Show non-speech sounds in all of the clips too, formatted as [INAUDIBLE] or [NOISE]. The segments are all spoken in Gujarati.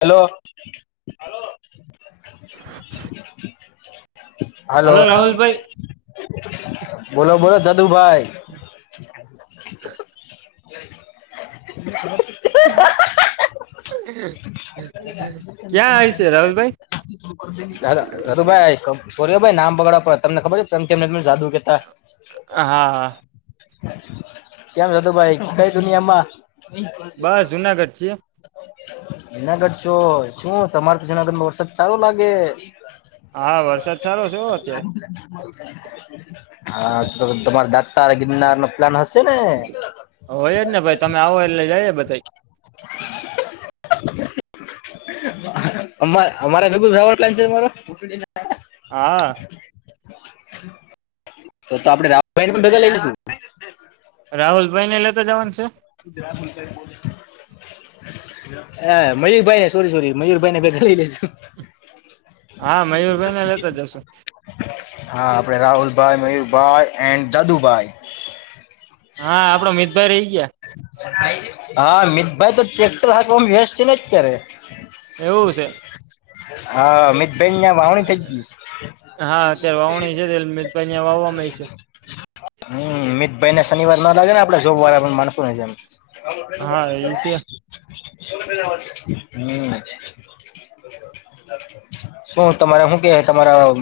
હલો. હાલો હલો રાહુલભાઈ બોલો બોલો દાદુભાઈ. હ હ [INAUDIBLE] ક્યાં આવી છે રાહુલભાઈ ભાઈ સો ભાઈ નામ બગાડવાડ તમને ખબર છેને જાદુ કેતા હા હા કેમ જતો ભાઈ કઈ દુનિયામાં? બસ જુનાગઢ છી જુનાગઢ છો શું તમાર તો જુનાગઢ વટ્સપ ચાલુ લાગે હા વરસાદ સારો છે અત્યારે હા તો તમારા દાતા ગિરનાર નો પ્લાન હશે ને હોય જ ને ભાઈ તમે આવો એટલે જઈએ બધા અમારેર પલાન છેરો હા. તો તો આપડે રામભાઈ પણ બગા લઈ લશું. રાહુલ ભાઈ ને લેતા જવાનું છે. તું ધ્યાલ બ હ મયુરભાઈ ને સોરી સોરી મયુરભાઈને બેેા લઈ લેેશુ. હા મયુરભાઈને લેતા જશો હા આપડે રાહુલભાઈ મયુરભાઈ એન્ડ દાદુભાઈ હા આપડો મિતભાઈ રહી ગયા. હા મિતભાઈ તો ટ્રેક્ટર હાક વ્યસ્ છે ને અત્યારે એવું છે હા મ. બે અહિયાં વાવણી થઈ ગઈશ હા અત્યારે વાવણી છે તે મિતભાઈ ને વાવવામાં છે હમ મીિત ભાઈ ને શનિવાર ના લાગે ને આપડે જોબ વાળા પણ માણસું નને જેમ હા એ છે [INAUDIBLE] હમ. શું તમારા શું કે તમારા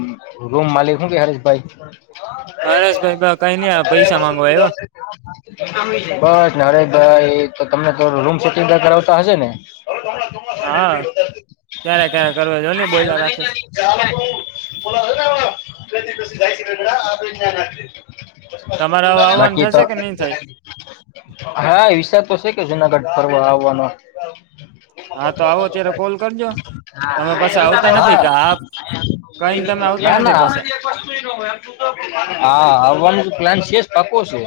રૂમ માલિક શું કે હરેશભાઈ હરેશભાઈ બ કઈ નઈ આ પૈસા માંગવા આવ્યા [INAUDIBLE] બસ નારેશ ભાઈ એ તો તમને તો રૂમ સટિંગ કરાવતા હશે ને [INAUDIBLE] હા ક્યારે ક્યારે કરવા જો ને બોયલા રાખે છે તમારે હવે [UNINTELLIGIBLE] આવવાનું બાકી થશે તો કે નહી થાય હા વિશા તો છે કે જુનાગઢ ફરવા આવવાનો. હા તો આવો અત્યારે કોલ કરજો તમે પાછા આવતા નથી હા કે આપ ના ના. હા, આવવાનું પ્લાન છે જ પાકો છે.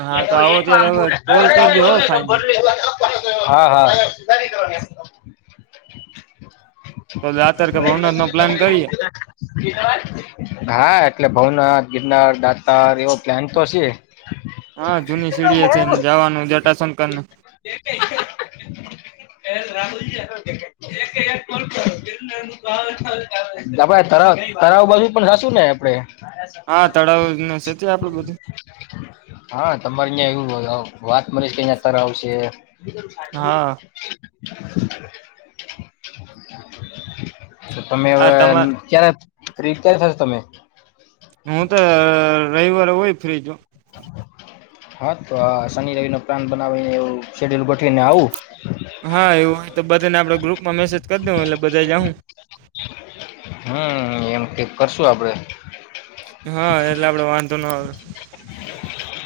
હા તો આવો ત્યારે હવે કોલ કરજો હો ફાઈન [UNINTELLIGIBLE] હા, હા. તો દાતર કે ભવનાથ નો પ્લાન કરીએ હા, એટલે ભવનાથ ગિરનાર દાતાર એવો પ્લાન તો છે. હા, જૂની સીડીએ છે ને જવાનું જટા શંકર ને. રાહુલજી. આપડે તરા તરાવ બાજુ પણ હતું ને આપડે. હા, તળાવ નું સતી આપડું બધું. હા, તમારે અ્યાં એવું વાત મળી અત્યારે આવશે. હા તો તમે આ એમ તમારે ક્યારે ફ્રી થશે તમે. હું તો અહ રવિવારે હોય ફ્રી છું. હા તો આ શનિ રવિ નો પ્લાન બનાવીને એવ શેડ્યુલ ગોઠવીને આવું. હા, એવું હોય તો બધાને આપડે ગ્રુપ માં મેસેજ કરી દઉ એટલે બધા જાઉ. હમ્મ એમ તે કરશું આપડે. હા, એટલે આપડે વાંધો ન આવે.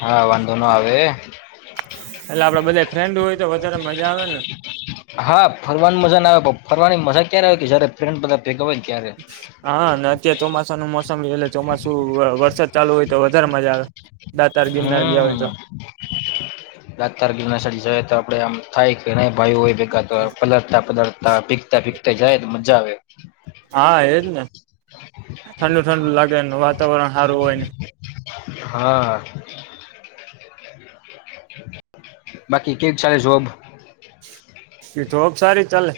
હા, વાંધો નો આવે. એટલે આપડે બધા ફ્રેન્ડ હોય તો વધારે મજા આવે ને. હા, ફરવાની મજા ના આવે ફરવાની મજા ક્યારે આવે કે જયારે ફ બધા ભેગ હોયને ત્યારે. હા, ને અત્યારે ચોમાસાનું મોસમ એટલે ચોમાસું વરસાદ ચાલુ હોય તો વધારે મજા આવે. દા તાર ગિરનાર ગયા હોય તો. લાર ગીર જ તો આપડે આમ થાય કે ન ભાઈ હોય. એકા તો પલળતા પલળતા ભીગતા ભીગતા જાય તો મજા આવે. હા એજ ને ઠંડુ ઠંડુ લાગે છે ને વાતાવરણ હારું હોય ને. હા. બાકી કેક ચાલે જોબ? તે જોબ સારી ચાલે.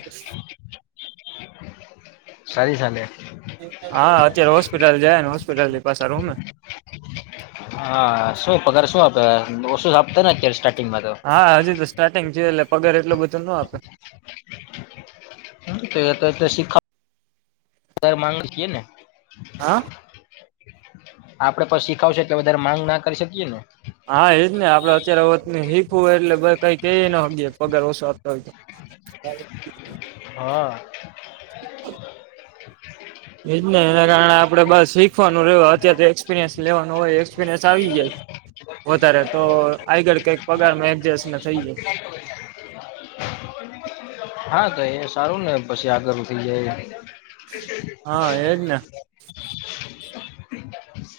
સારી ચાલે. હા અત્યારે હોસ્પિટલ જાયને હોસ્પિટલની પાછા રૂમે. હા, શું પગાર શું આપે ઓછું આપતા ખેર સ્ટાર્ટિંગમાં તો? હા, હજુ તો સ્ટાર્ટિંગ છે એટલે પગાર એટલું બધું નો આપે. તો એ તો એ શીખ અત્યારે માંગે છીએ ને. હા આપડે પણ શીખાવ શે વધારે માંગ ના કરી શકીએ ને. હા, એ જ ને આપડે અત્યારે વત શીખવય એટલે કઈ ક ન પગાર ઓછો આપતા હોય તો. [UNINTELLIGIBLE] હા. એજ ને એના કારણે આપણે બસ શીખવાનું રહ અત્યારે તો એક્સપિરિયન્સ લેવાનું હોય એક્સપિરિયન્સ આવી જાય. વધારે તો આગળ કઈક પગારમાં એડજસ્ટને થઈ જાય. હા, તો એ સારું ને પછી આગળઉઠી થઈ જાય. હા એજ ને.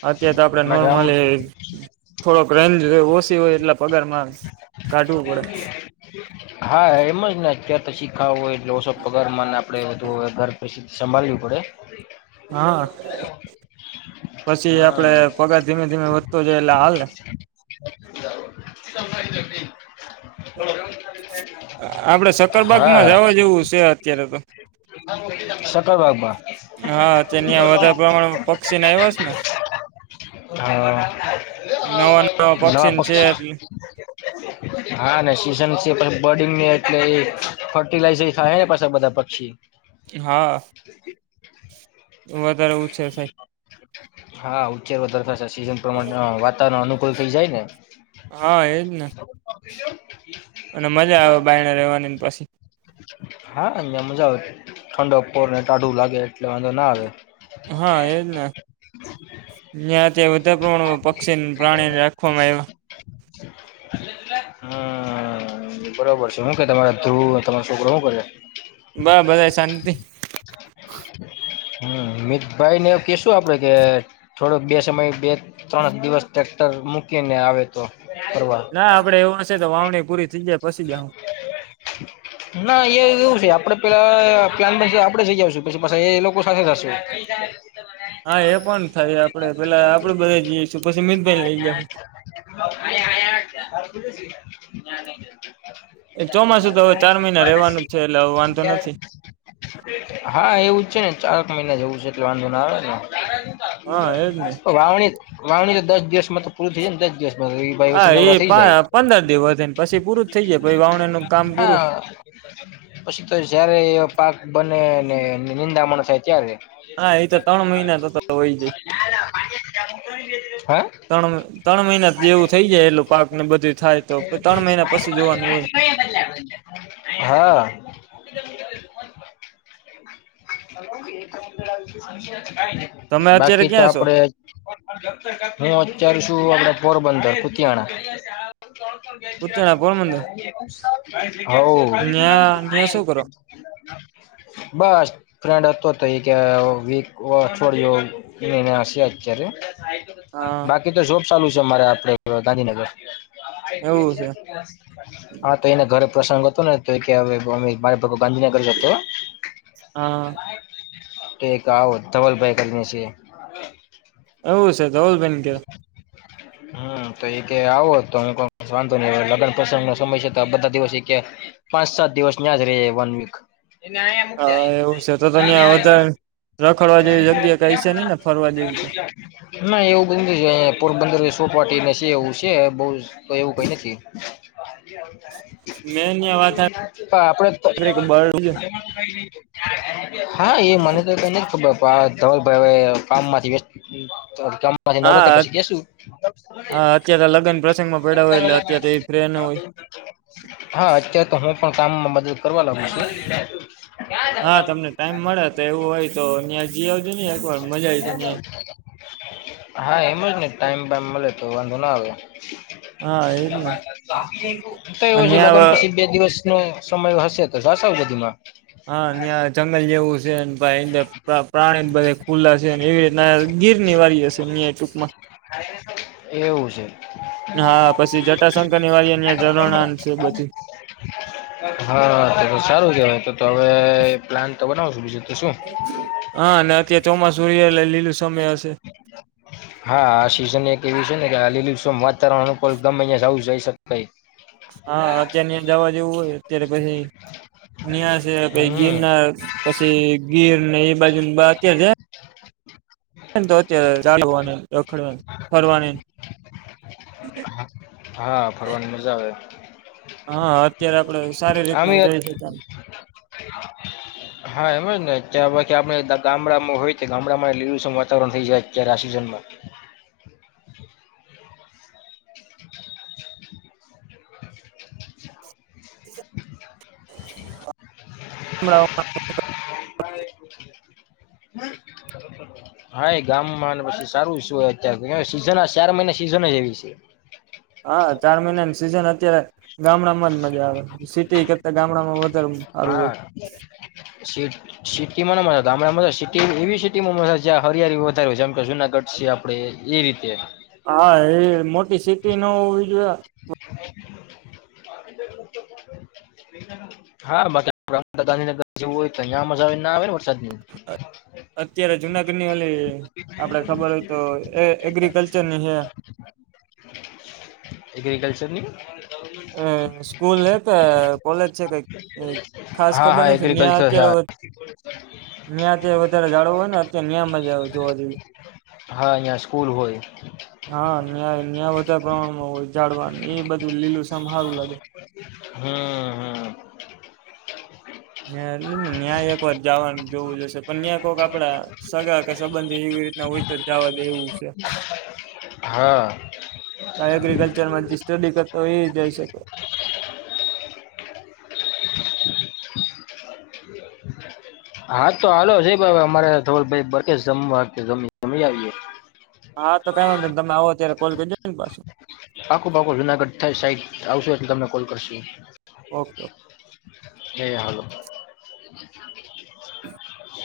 અત્યારે તો આપડે બાકી આમ નોર્મલી એ થોડોક રેન્જ ઓછી હોય એટલે પગારમાં કાઢવું પડે હા એમ જ ને અત્યાર તોછી ખાવું હોય એલે ઓસો પગાર ને આપડે વધુ ઘર પ્રસિદ્ધ. સંભાળવું પડે. હા પછી હા આપડે પગાર ધીમે ધીમે વધતો જાય એટલે હાલને. [INAUDIBLE] [UNINTELLIGIBLE] આપડે સકરબાગ માં જવા જેવું છે અત્યારે તો. સકલ વાબા હા તેની વધારે પ્રમાણમાં પક્ષી ને આવ્યા છે ને હા નવા નવા પક્ષીને છે એટલે પક્ષક્ષ. હા ને સીઝન છે બર્ડંગને એટલે ફર્ટિલાઈઝ થાય ને પાછ બધા પક્ષી. હા વધારે ઉું છે સા. હા ઉચ્ચેર વરખાશે સીઝન પ્રમાણે વાતાવરણ અનુકૂળ થઈ જાય ને હા એજ ને. અને મજા આવે બાયને રવાની પછી. હા અહયા મજા આવે ઠંડક પોર ને ટાઢું લાગે એટલે વાંધો ના આવે. હા એજ ને. વધા પ્રમાણમાં પક્ષીને પ્રાણીને રાખવામાં આવ્યા. [UNINTELLIGIBLE] હમ બરોબર છે શું કે તમારા ધ્રુવ તમારો છોકરો શું કરે. બહ બધ શાંતિ. હમ મિતભાઈ ને કશું આપડે કે થોડોક બે સમય. બે ત્રણ દિવસ ટ્રેક્ટર મૂકીને આવે તો ફરવા. ના આપડ એવું હશે તો વાવણી પૂરી થઈ જાય. પછી જાહુ [INAUDIBLE] ના એ એવું છે આપડે પેલા પ આપડે જઈ આવશું પછી પાછ એ લોકો સાથે થશું. એ. હા એ પણ થાય આપડે પેલા આપડું બધા જઈશું પછી મીતભાઈ લઈ ગયા. [INAUDIBLE] [UNINTELLIGIBLE] એ ચોમાસું તો હવે ચાર મહિના રહેવાનું જ છે એટલે હ વાંધો નથી. હા એવું જ છે ને ચારક મહિના જેવું છે એટલે વાંધો ના આવે ને. હા એજ ને વાવણી વાવણી તો દસ દિવસમાં તો પૂરી થઈ જાય ને દસ દિવસ. બ હા ભાઈ એ નવરા થઈ જાય. પા પંદર દિવસ વધ પછી પૂરું. થઈ જાય પછી વાવણીનું કામ પૂરું હા. પછી તો જયારે એ પાક બને ને નિંદામણો થાય ત્યારે. [INAUDIBLE] હા એ તો ત્રણ મહિના તો હોય જાય ત્રણ ત્રણ મહિના જેવું થઈ જાય એટું પાક ને બધું થાય તો ત્રણ મહિના પછી જોવાનું હોય. બીચ મેં દૂસરો કે ધમની આ રહી હૈ. બીચ મેં કિસી ઓર કી અવાજ તમે આ અત્યારે રહી ક્યાં છો હૈ. સહી અવાજ નહીં આ રહી હે. ઉત્તરાયણ પોરબંદર [UNINTELLIGIBLE] ન્યા ન્યા શું કરો [INAUDIBLE] બસ. ફ્રેન્ડ હતો હતો કે વીક અઠવાડિયયોિને હશે અત્યારે. હા બાકી તો જોબ ચાલુ છે અમારે આપડે ગાંધીનગર. એવું છે હા તો એને ઘરે પ્રસંગ હતો ને તો કે. બ બંધને કરસ હત. હા તો આવો ધબલભાઈ કરની છે. એવું છે તોોલ બેન કે. હ. હમ તો એ આવો તો વાંધો નહી લગ્ન પ્રસંગ નો સમય છે તો બધા દિવસ. પાંચ સાત દિવસ ન્યાજ ર વન વીક. હા એવું છે તો [UNINTELLIGIBLE] રખડવા જેવી જગ્યા કઈ છે નઈ ને ફરવા જેવી? કે ના એવું પોરબંદર સોપવાટી છે, એવું છે બ એવું કઈ નથી. મેં ત્યાં વાત હ આપડે સાંભળી કે બર્ડ હા એ મને તો કઈ ન ખબર ધવલ ભાઈ કામ માંથી નવરાત્ર હા પછી જશું. હા અત્યારે લગ્ન પ્રસંગમાં પડ્યા હોય એટલે અત્યારે એ ફ્રેન્ડ હોય હા અત્યારે તો હું પણ કામમાં મદદ કરવા લાગુ છું. હા તમને ટાઈમ મળે તો એવું હોય તો અ્યાં જઈ આવજો નને એકવાર મજા આવી. હા એમ જ ટાઈમ મળે તો વાંધો ના આવે. હા એજ ને તો એવું છે લગ્ન ત્યાં પછી બે દિવસ ન સમય હશે તો [UNINTELLIGIBLE] હા ત્યા જંગલ જેવું છે ભાઈ પ્રાણી બધા ખુલ્લા છેને એવી રીતે ના ગીર ની વારી હશે એ ટૂંકમાં. એવું છે. હા પછી જટાશંકર ની વારનીં ઝરણા છે બધી હા તો તો સારું કેવાય તો હવે પ્લાન તો બનાવ છો બીજું તો શું. હા અને અત્યારે ચોમાસું હાલે લીલું છમ હશે. હા આ સિઝન એક એવી છે ને કે આ લીલી વાતાવરણ અનુકૂળ ગમે [UNINTELLIGIBLE] જાય શકે હા અત્યાર જવા જેવું હોય અત્યારે પછી ન પ હમ ગીરના પછી ગીર ને એ બાજુ બા કે છે તો અત્યારે રખડવા ફરવાની હા ફરવાની મજા આવે. હા અત્યારે આપડે સારી રીતના આમે જોઈ શકે હા એમજ ને ક્યાં કે આપણે ગામડામાં હોય ગામડામાં લીલું છમ વાતાવરણ થઈ જાય અત્યારે આ સિઝનમાં [INAUDIBLE] [INAUDIBLE] [INAUDIBLE] હા એ ગામમાં પછી સારું શુંય અત્યારે સીઝન ચાર મહિના સિઝન જ એવી છે. હા ચાર મહિનાની સિઝન અત્યારે ગામડામાં જ મજા આવે સિટી કરતા ગામડામાં વધારે સારું હોય હા સીટ સિટીમાં ના ગામડા સિટી એવી સિટી માં મ જ્યાં હરિયાળી વધારે હો છે જેમ કે જુનાગઢ સ આપડ એ રીતે. હા એ મોટી સીટીટી ન હોવી જોઈએ [INAUDIBLE] [INAUDIBLE] હા બાકી આપ ગાંધીનગર જવું હોય તો તહં મજા આવે ના આવે ને વરસાદ ની. અત્યારે જુનાગઢ ની ઓલી આપડે ખબર હોય તો એ એગ્રીકલ્ચર ની છે. એગ્રિકલ્ચરની. અ સ્કૂલ તો કોલેજ છે કંઈક ખાસ હા ખબર હા નથી ત્યા એગ્રીકલ્ચર હા અત્યારે ત્યા વધારે જાળવું હોય ને અત્યારે મજા જોવા જોઈએ. હા અહીંયા સ્કૂલ હોય. હા ન્યા ન્યા વધારે પ્રમાણમાં હોય ઝાડવાનું એ બધું લીલું સામ હારું લાગે. હમ હમ. ન એટલે ને ન્યાક એક વાર જવાનું જોવું જશે પણ ન્યાયક આપડા સગા કે સંબંધી એવી રીતના હોય તો જવા દે એવું છે હા એગ્રીિકલ્ચરમાંથી સ્ટડી કરતો એય જઈ શકો [INAUDIBLE] [UNINTELLIGIBLE] હા તો હાલો છે અમારે થ બ જમવામી જમી આવીએ હા તો કઈ નંધ તમે આવો અત્યારે કોલ કરીજો ને પાછું પાખો પાકોું જુનાગઢ સાઈડ આવશો એ તમને કોલ કરશું ઓકે ઓકે એ હાલ [INAUDIBLE] [UNINTELLIGIBLE] [INAUDIBLE]